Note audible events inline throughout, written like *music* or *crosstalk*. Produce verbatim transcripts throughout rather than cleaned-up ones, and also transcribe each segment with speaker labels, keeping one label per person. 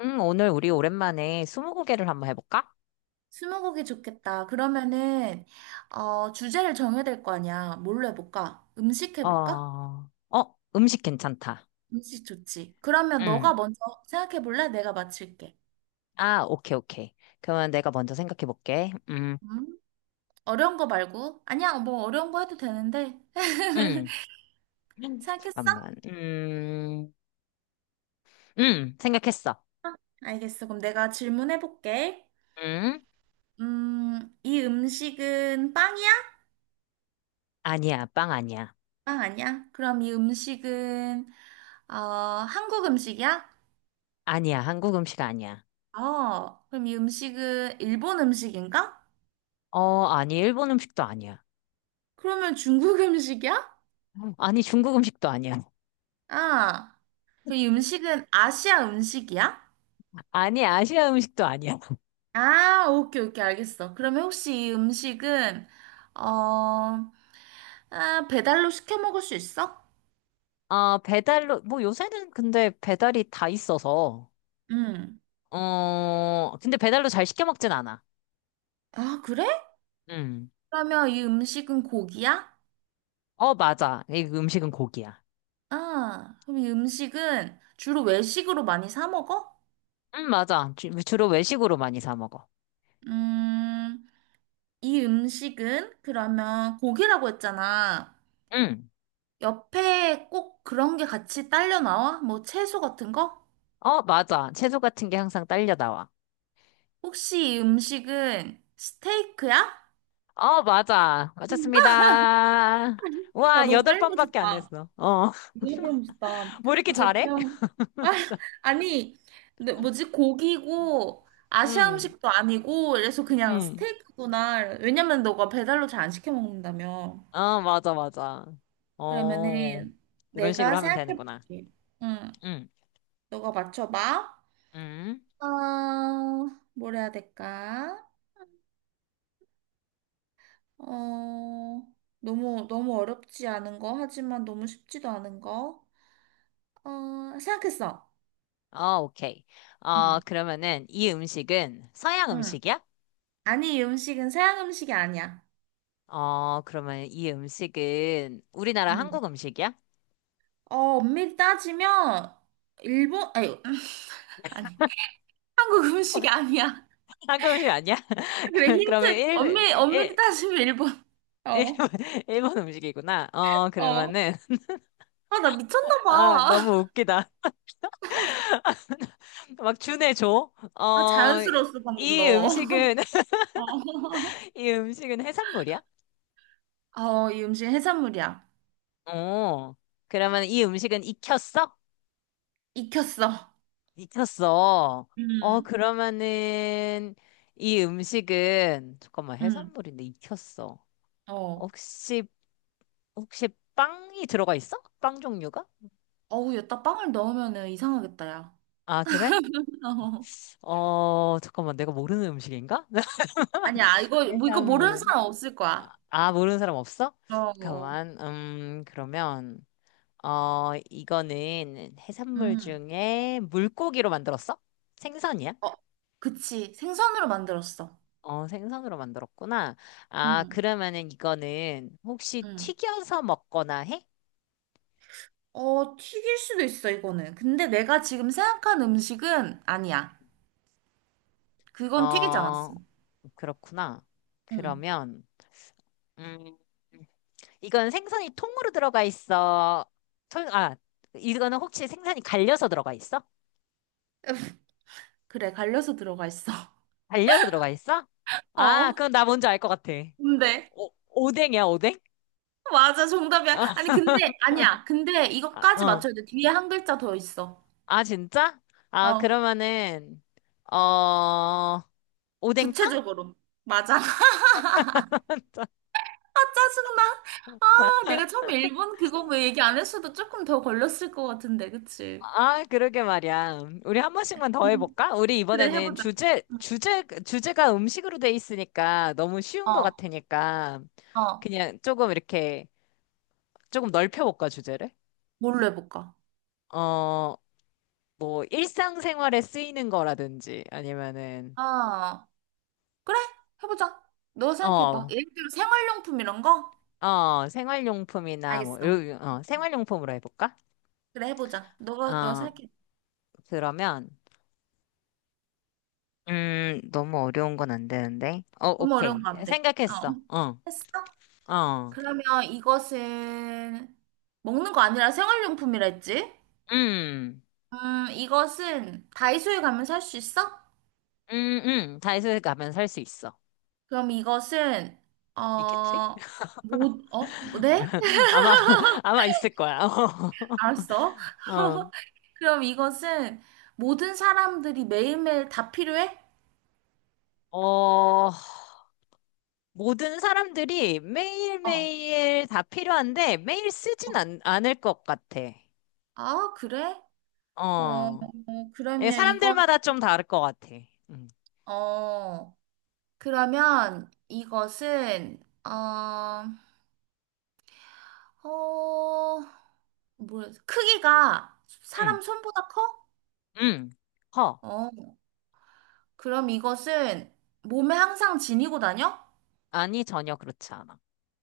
Speaker 1: 응, 오늘 우리 오랜만에 스무고개를 한번 해볼까?
Speaker 2: 스무고개 좋겠다. 그러면은 어, 주제를 정해야 될 거 아니야. 뭘로 해볼까? 음식 해볼까?
Speaker 1: 어, 어, 음식 괜찮다.
Speaker 2: 음식 좋지. 그러면
Speaker 1: 응.
Speaker 2: 너가 먼저 생각해 볼래? 내가 맞힐게.
Speaker 1: 아, 오케이, 오케이. 그러면 내가 먼저 생각해볼게. 음,
Speaker 2: 음? 어려운 거 말고. 아니야, 뭐 어려운 거 해도 되는데. 해-
Speaker 1: 음,
Speaker 2: 생각했어?
Speaker 1: 잠깐만. 음, 음, 생각했어.
Speaker 2: 알겠어. 그럼 내가 질문해 볼게.
Speaker 1: 음,
Speaker 2: 음, 이 음식은 빵이야?
Speaker 1: 아니야, 빵 아니야.
Speaker 2: 빵 아니야? 그럼 이 음식은 어, 한국 음식이야?
Speaker 1: 아니야, 한국 음식 아니야.
Speaker 2: 어, 그럼 이 음식은 일본 음식인가?
Speaker 1: 어, 아니, 일본 음식도 아니야.
Speaker 2: 그러면 중국 *laughs* 음식이야?
Speaker 1: 아니, 중국 음식도 아니야.
Speaker 2: 아, 그 음식은 아시아 음식이야?
Speaker 1: *laughs* 아니, 아시아 음식도 아니야.
Speaker 2: 아, 오케이, 오케이, 알겠어. 그러면 혹시 이 음식은, 어, 아, 배달로 시켜 먹을 수 있어?
Speaker 1: 어, 배달로, 뭐 요새는 근데 배달이 다 있어서,
Speaker 2: 응.
Speaker 1: 어, 근데 배달로 잘 시켜 먹진 않아.
Speaker 2: 아, 그래?
Speaker 1: 응.
Speaker 2: 그러면 이 음식은 고기야?
Speaker 1: 어, 맞아. 이 음식은 고기야.
Speaker 2: 아, 그럼 이 음식은 주로 외식으로 많이 사 먹어?
Speaker 1: 응, 맞아. 주, 주로 외식으로 많이 사 먹어.
Speaker 2: 음, 이 음식은 그러면 고기라고 했잖아.
Speaker 1: 응.
Speaker 2: 옆에 꼭 그런 게 같이 딸려 나와? 뭐 채소 같은 거?
Speaker 1: 어, 맞아. 채소 같은 게 항상 딸려 나와.
Speaker 2: 혹시 이 음식은 스테이크야?
Speaker 1: 어, 맞아. 맞췄습니다.
Speaker 2: *laughs* 나
Speaker 1: 와,
Speaker 2: 너무
Speaker 1: 여덟
Speaker 2: 빨리
Speaker 1: 번밖에 안
Speaker 2: 맞췄다.
Speaker 1: 했어. 어.
Speaker 2: 너무 빨리 맞췄다.
Speaker 1: *laughs* 뭐 이렇게
Speaker 2: 아, 진짜
Speaker 1: 잘해?
Speaker 2: 그냥. 아,
Speaker 1: *laughs*
Speaker 2: 아니, 근데 뭐지?
Speaker 1: 자,
Speaker 2: 고기고, 아시아
Speaker 1: 응,
Speaker 2: 음식도 아니고, 그래서 그냥
Speaker 1: 응.
Speaker 2: 스테이크구나. 왜냐면 너가 배달로 잘 안 시켜 먹는다며.
Speaker 1: 아, 맞아, 맞아. 어,
Speaker 2: 그러면은
Speaker 1: 이런 식으로
Speaker 2: 내가
Speaker 1: 하면 되는구나.
Speaker 2: 생각해볼게. 응,
Speaker 1: 응,
Speaker 2: 너가 맞춰봐.
Speaker 1: 응.
Speaker 2: 어, 뭘 해야 될까? 어, 너무, 너무 어렵지 않은 거, 하지만 너무 쉽지도 않은 거. 어, 생각했어.
Speaker 1: 어, 오케이. 어,
Speaker 2: 응,
Speaker 1: 그러면은 이 음식은 서양
Speaker 2: 응,
Speaker 1: 음식이야?
Speaker 2: 아니, 이 음식은 서양 음식이 아니야.
Speaker 1: 어, 그러면 이 음식은 우리나라
Speaker 2: 응.
Speaker 1: 한국 음식이야?
Speaker 2: 어, 엄밀히 따지면, 일본, 아니, *laughs* 아니, 한국 음식이 아니야. *laughs*
Speaker 1: *laughs* 한국 음식 아니야?
Speaker 2: 그래,
Speaker 1: *laughs* 그러면
Speaker 2: 힌트.
Speaker 1: 일,
Speaker 2: 엄밀히, 엄밀히
Speaker 1: 일,
Speaker 2: 따지면 일본.
Speaker 1: 일,
Speaker 2: 어,
Speaker 1: *laughs* 일본 음식이구나. 어,
Speaker 2: 어.
Speaker 1: 그러면은,
Speaker 2: 아, 나 미쳤나
Speaker 1: 아,
Speaker 2: 봐.
Speaker 1: 너무
Speaker 2: *laughs*
Speaker 1: 웃기다. *laughs* 막 준해 줘.
Speaker 2: 아,
Speaker 1: 어,
Speaker 2: 자연스러웠어, 방금
Speaker 1: 이
Speaker 2: 너.
Speaker 1: 음식은, *laughs*
Speaker 2: *laughs* 어.
Speaker 1: 이 음식은 해산물이야?
Speaker 2: 어, 이 음식 해산물이야.
Speaker 1: 어, 그러면 이 음식은 익혔어?
Speaker 2: 익혔어.
Speaker 1: 익혔어. 어,
Speaker 2: 음,
Speaker 1: 그러면은, 이 음식은, 잠깐만,
Speaker 2: 음.
Speaker 1: 해산물인데 익혔어.
Speaker 2: 어.
Speaker 1: 혹시 혹시 빵이 들어가 있어? 빵 종류가?
Speaker 2: 어우, 여기다 빵을 넣으면은 이상하겠다, 야.
Speaker 1: 아, 그래?
Speaker 2: *laughs*
Speaker 1: 어, 잠깐만, 내가 모르는 음식인가? *laughs*
Speaker 2: 아니야, 이거, 뭐, 이거 모르는
Speaker 1: 해산물은.
Speaker 2: 사람 없을 거야.
Speaker 1: 아, 모르는 사람 없어?
Speaker 2: 어, 어.
Speaker 1: 잠깐만, 음, 그러면, 어, 이거는 해산물
Speaker 2: 음.
Speaker 1: 중에 물고기로 만들었어? 생선이야?
Speaker 2: 어, 그치. 생선으로 만들었어.
Speaker 1: 어, 생선으로 만들었구나. 아,
Speaker 2: 응,
Speaker 1: 그러면은 이거는 혹시
Speaker 2: 응.
Speaker 1: 튀겨서 먹거나 해?
Speaker 2: 어, 튀길 수도 있어, 이거는. 근데 내가 지금 생각한 음식은 아니야. 그건 튀기지
Speaker 1: 어,
Speaker 2: 않았어.
Speaker 1: 그렇구나.
Speaker 2: 응.
Speaker 1: 그러면, 음, 이건 생선이 통으로 들어가 있어. 통, 아, 이거는 혹시 생선이 갈려서 들어가 있어?
Speaker 2: *laughs* 그래, 갈려서 들어가 있어. *laughs*
Speaker 1: 갈려서 들어가 있어? 아,
Speaker 2: 어,
Speaker 1: 그럼 나 뭔지 알 것 같아.
Speaker 2: 근데.
Speaker 1: 오, 오뎅이야, 오뎅?
Speaker 2: 맞아, 정답이야.
Speaker 1: 아,
Speaker 2: 아니, 근데, 아니야. 근데
Speaker 1: 아,
Speaker 2: 이거까지
Speaker 1: 어.
Speaker 2: 맞춰야 돼. 뒤에 한 글자 더 있어.
Speaker 1: 아, 진짜? 아,
Speaker 2: 어,
Speaker 1: 그러면은, 어, 오뎅탕?
Speaker 2: 구체적으로. 맞아. 아, 짜증나. 아, 내가 처음에 일본 그거 뭐 얘기 안 했어도 조금 더 걸렸을 것 같은데, 그치?
Speaker 1: 아, 그러게 말이야. 우리 한 번씩만 더
Speaker 2: 음,
Speaker 1: 해볼까? 우리
Speaker 2: 그래,
Speaker 1: 이번에는
Speaker 2: 해보자.
Speaker 1: 주제,
Speaker 2: 응.
Speaker 1: 주제, 주제가 음식으로 돼 있으니까 너무 쉬운 것
Speaker 2: 어,
Speaker 1: 같으니까
Speaker 2: 어,
Speaker 1: 그냥 조금 이렇게 조금 넓혀볼까, 주제를?
Speaker 2: 뭘로 해볼까?
Speaker 1: 어, 뭐, 일상생활에 쓰이는 거라든지, 아니면은,
Speaker 2: 아, 그래, 해보자. 너 생각해봐.
Speaker 1: 어,
Speaker 2: 예를 들어 생활용품 이런 거?
Speaker 1: 어, 생활용품이나 뭐,
Speaker 2: 알겠어.
Speaker 1: 이런- 어, 생활용품으로 해볼까?
Speaker 2: 그래, 해보자. 너가, 너
Speaker 1: 어,
Speaker 2: 생각해.
Speaker 1: 그러면, 음, 너무 어려운 건 안 되는데. 어,
Speaker 2: 너무 어려운
Speaker 1: 오케이.
Speaker 2: 거 안 돼. 어,
Speaker 1: 생각했어. 어,
Speaker 2: 했어?
Speaker 1: 어,
Speaker 2: 그러면 이것은 먹는 거 아니라 생활용품이라 했지?
Speaker 1: 음,
Speaker 2: 음, 이것은 다이소에 가면 살 수 있어?
Speaker 1: 음, 음, 다이소에 가면 살 수 있어.
Speaker 2: 그럼 이것은
Speaker 1: 있겠지?
Speaker 2: 어, 모, 어, 뭐, 네? *laughs*
Speaker 1: *laughs* 아마, *laughs* 아마 있을 거야. *laughs*
Speaker 2: 알았어.
Speaker 1: 어,
Speaker 2: *laughs* 그럼 이것은 모든 사람들이 매일매일 다 필요해?
Speaker 1: 어, 모든 사람들이
Speaker 2: 어. 어.
Speaker 1: 매일매일 다 필요한데 매일 쓰진 않, 않을 것 같아.
Speaker 2: 아, 그래? 어, 어,
Speaker 1: 어. 예,
Speaker 2: 그러면 이거
Speaker 1: 사람들마다 좀 다를 것 같아. 음.
Speaker 2: 어, 그러면 이것은, 어, 어, 뭐야, 크기가
Speaker 1: 음.
Speaker 2: 사람 손보다 커?
Speaker 1: 음. 허.
Speaker 2: 어, 그럼 이것은 몸에 항상 지니고 다녀?
Speaker 1: 아니, 전혀 그렇지 않아.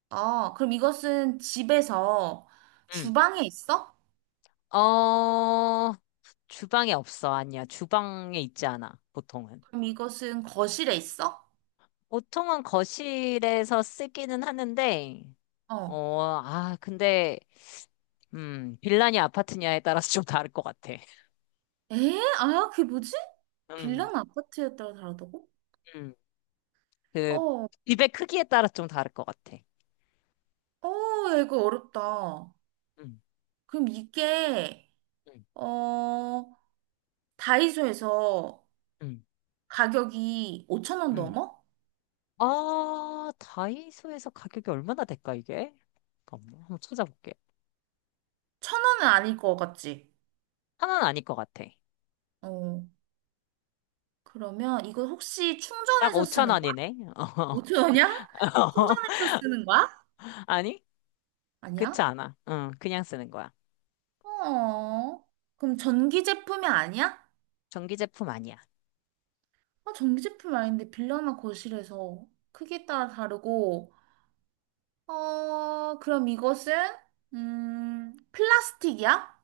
Speaker 2: 아, 그럼 이것은 집에서
Speaker 1: 음.
Speaker 2: 주방에 있어?
Speaker 1: 어, 주방에 없어. 아니야. 주방에 있지 않아. 보통은.
Speaker 2: 그럼 이것은 거실에 있어?
Speaker 1: 보통은 거실에서 쓰기는 하는데,
Speaker 2: 어.
Speaker 1: 어, 아, 근데, 음, 빌라냐 아파트냐에 따라서 좀 다를 것 같아. *laughs*
Speaker 2: 에? 아, 그게 뭐지?
Speaker 1: 음.
Speaker 2: 빌랑 아파트에 따라 다르다고?
Speaker 1: 음. 그
Speaker 2: 어,
Speaker 1: 입의 크기에 따라 좀 다를 것 같아.
Speaker 2: 어, 야, 이거 어렵다.
Speaker 1: 음,
Speaker 2: 그럼 이게,
Speaker 1: 음,
Speaker 2: 어, 다이소에서
Speaker 1: 음,
Speaker 2: 가격이 오천 원
Speaker 1: 음.
Speaker 2: 넘어?
Speaker 1: 아, 다이소에서 가격이 얼마나 될까, 이게? 잠깐만, 한번 찾아볼게.
Speaker 2: 천 원은 아닐 것 같지?
Speaker 1: 하나는 아닐 것 같아.
Speaker 2: 어, 그러면 이거 혹시
Speaker 1: 딱
Speaker 2: 충전해서
Speaker 1: 오천
Speaker 2: 쓰는 거야?
Speaker 1: 원이네.
Speaker 2: 오천 원이야? 충전해서
Speaker 1: *laughs*
Speaker 2: 쓰는 거야?
Speaker 1: 아니? 그렇지
Speaker 2: 아니야?
Speaker 1: 않아. 응, 그냥 쓰는 거야.
Speaker 2: 어, 그럼 전기 제품이 아니야?
Speaker 1: 전기 제품 아니야.
Speaker 2: 아, 전기 제품 아닌데 빌라나 거실에서 크기에 따라 다르고, 어, 그럼 이것은, 음, 플라스틱이야?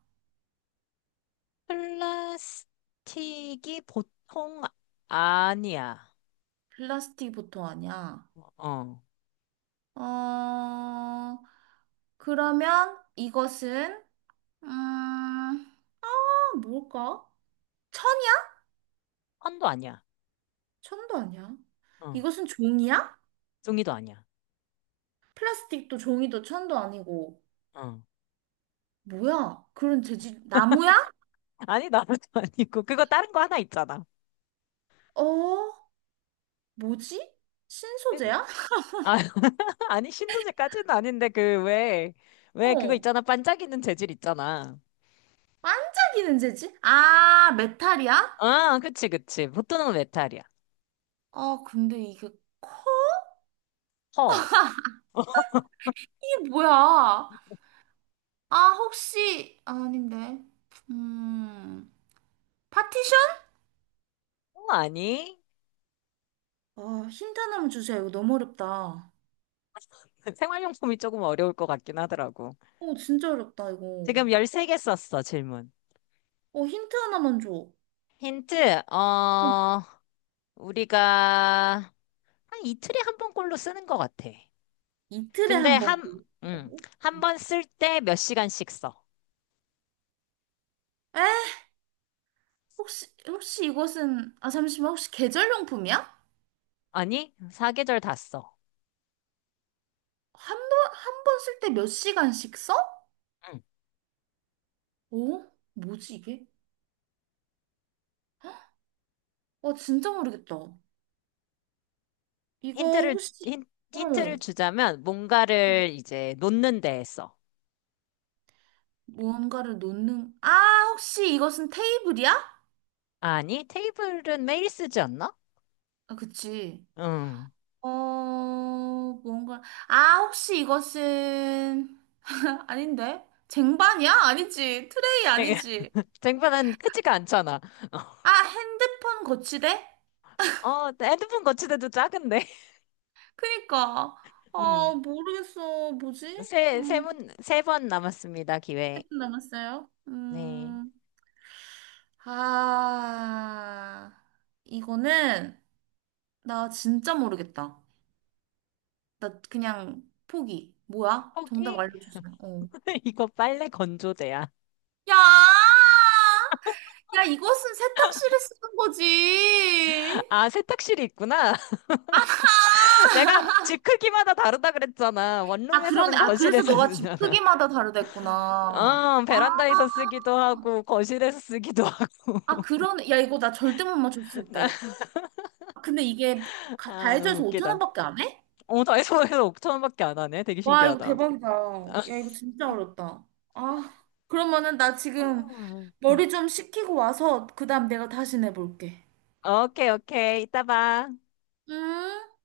Speaker 1: 플라스틱이 보통 아니야.
Speaker 2: 플라스틱 보통 아니야.
Speaker 1: 어,
Speaker 2: 어, 그러면 이것은, 음, 아, 뭘까? 천이야?
Speaker 1: 헌도 아니야.
Speaker 2: 천도 아니야.
Speaker 1: 어,
Speaker 2: 이것은 종이야?
Speaker 1: 종이도 아니야.
Speaker 2: 플라스틱도 종이도 천도 아니고,
Speaker 1: 어.
Speaker 2: 뭐야? 그런 재질, 나무야?
Speaker 1: 아니, 나도 *laughs* 아니고. 그거 다른 거 하나 있잖아.
Speaker 2: 어? 뭐지? 신소재야?
Speaker 1: 아, *laughs* 아니, 신소재까지는 아닌데, 그, 왜, 왜 그거
Speaker 2: 어.
Speaker 1: 있잖아. 반짝이는 재질 있잖아.
Speaker 2: 반짝이는 재질? 아, 메탈이야?
Speaker 1: 아, 그치, 그치. 보통은 메탈이야.
Speaker 2: 아, 근데 이게,
Speaker 1: 허. 어,
Speaker 2: 이게 뭐야? 아, 혹시, 아, 아닌데. 음, 파티션?
Speaker 1: 아니?
Speaker 2: 아, 힌트 하나만 주세요. 이거 너무 어렵다.
Speaker 1: *laughs* 생활용품이 조금 어려울 것 같긴 하더라고.
Speaker 2: 어, 진짜 어렵다, 이거.
Speaker 1: 지금 열세 개 썼어, 질문.
Speaker 2: 어, 힌트 하나만 줘. 어,
Speaker 1: 힌트, 어, 우리가 한 이틀에 한 번꼴로 쓰는 것 같아.
Speaker 2: 이틀에
Speaker 1: 근데
Speaker 2: 한 번
Speaker 1: 한, 음,
Speaker 2: 꼴린다고?
Speaker 1: 한 번 쓸 때 몇 시간씩 써.
Speaker 2: 에? 혹시, 혹시 이것은, 아, 잠시만, 혹시 계절용품이야?
Speaker 1: 아니, 사계절 다 써.
Speaker 2: 한 번, 한 번 쓸 때 몇 시간씩 써?
Speaker 1: 응.
Speaker 2: 어? 뭐지, 이게? 와, 진짜 모르겠다. 이거
Speaker 1: 힌트를,
Speaker 2: 혹시,
Speaker 1: 힌, 힌트를
Speaker 2: 어,
Speaker 1: 주자면, 뭔가를 이제 놓는 데에 써.
Speaker 2: 무언가를 놓는, 아, 혹시 이것은 테이블이야?
Speaker 1: 아니, 테이블은 매일 쓰지 않나?
Speaker 2: 아, 그치.
Speaker 1: 응.
Speaker 2: 어, 무언가, 아, 혹시 이것은, *laughs* 아닌데? 쟁반이야? 아니지. 트레이 아니지.
Speaker 1: *laughs* 쟁반은 크지가 않잖아.
Speaker 2: 아,
Speaker 1: *laughs*
Speaker 2: 핸드폰 거치대?
Speaker 1: 어, 핸드폰 거치대도 작은데.
Speaker 2: 그니까.
Speaker 1: *laughs* 음.
Speaker 2: 아, 모르겠어. 뭐지?
Speaker 1: 세, 세
Speaker 2: 음,
Speaker 1: 문, 세 번 남았습니다, 기회.
Speaker 2: 일 분 남았어요.
Speaker 1: 네.
Speaker 2: 음, 아, 이거는, 나 진짜 모르겠다. 나 그냥 포기. 뭐야? 정답
Speaker 1: 포기?
Speaker 2: 알려주세요. 어.
Speaker 1: *laughs* 이거 빨래 건조대야.
Speaker 2: 야! 야, 이것은 세탁실에 쓰는 거지.
Speaker 1: 아, 세탁실이 있구나.
Speaker 2: 아!
Speaker 1: *laughs* 내가
Speaker 2: *laughs*
Speaker 1: 집 크기마다 다르다 그랬잖아.
Speaker 2: 아, 그러네.
Speaker 1: 원룸에서는
Speaker 2: 아, 그래서
Speaker 1: 거실에서
Speaker 2: 너가 집
Speaker 1: 쓰잖아.
Speaker 2: 크기마다 다르댔구나.
Speaker 1: 어,
Speaker 2: 아,
Speaker 1: 베란다에서 쓰기도 하고, 거실에서 쓰기도
Speaker 2: 아,
Speaker 1: 하고.
Speaker 2: 그러네. 야, 이거 나 절대 못
Speaker 1: *laughs*
Speaker 2: 맞췄을
Speaker 1: 나-
Speaker 2: 듯. 아, 근데 이게 가-
Speaker 1: 아, 너무
Speaker 2: 다이소에서 오천
Speaker 1: 웃기다.
Speaker 2: 원밖에 안 해?
Speaker 1: 어, 다이소에서 오천 원밖에 안 하네. 되게
Speaker 2: 와, 이거
Speaker 1: 신기하다.
Speaker 2: 대박이다.
Speaker 1: *laughs* 아,
Speaker 2: 야, 이거 진짜 어렵다. 아, 그러면은 나 지금
Speaker 1: 응.
Speaker 2: 머리 좀 식히고 와서 그다음 내가 다시 내볼게.
Speaker 1: 오케이, 오케이. 이따 봐.
Speaker 2: 음.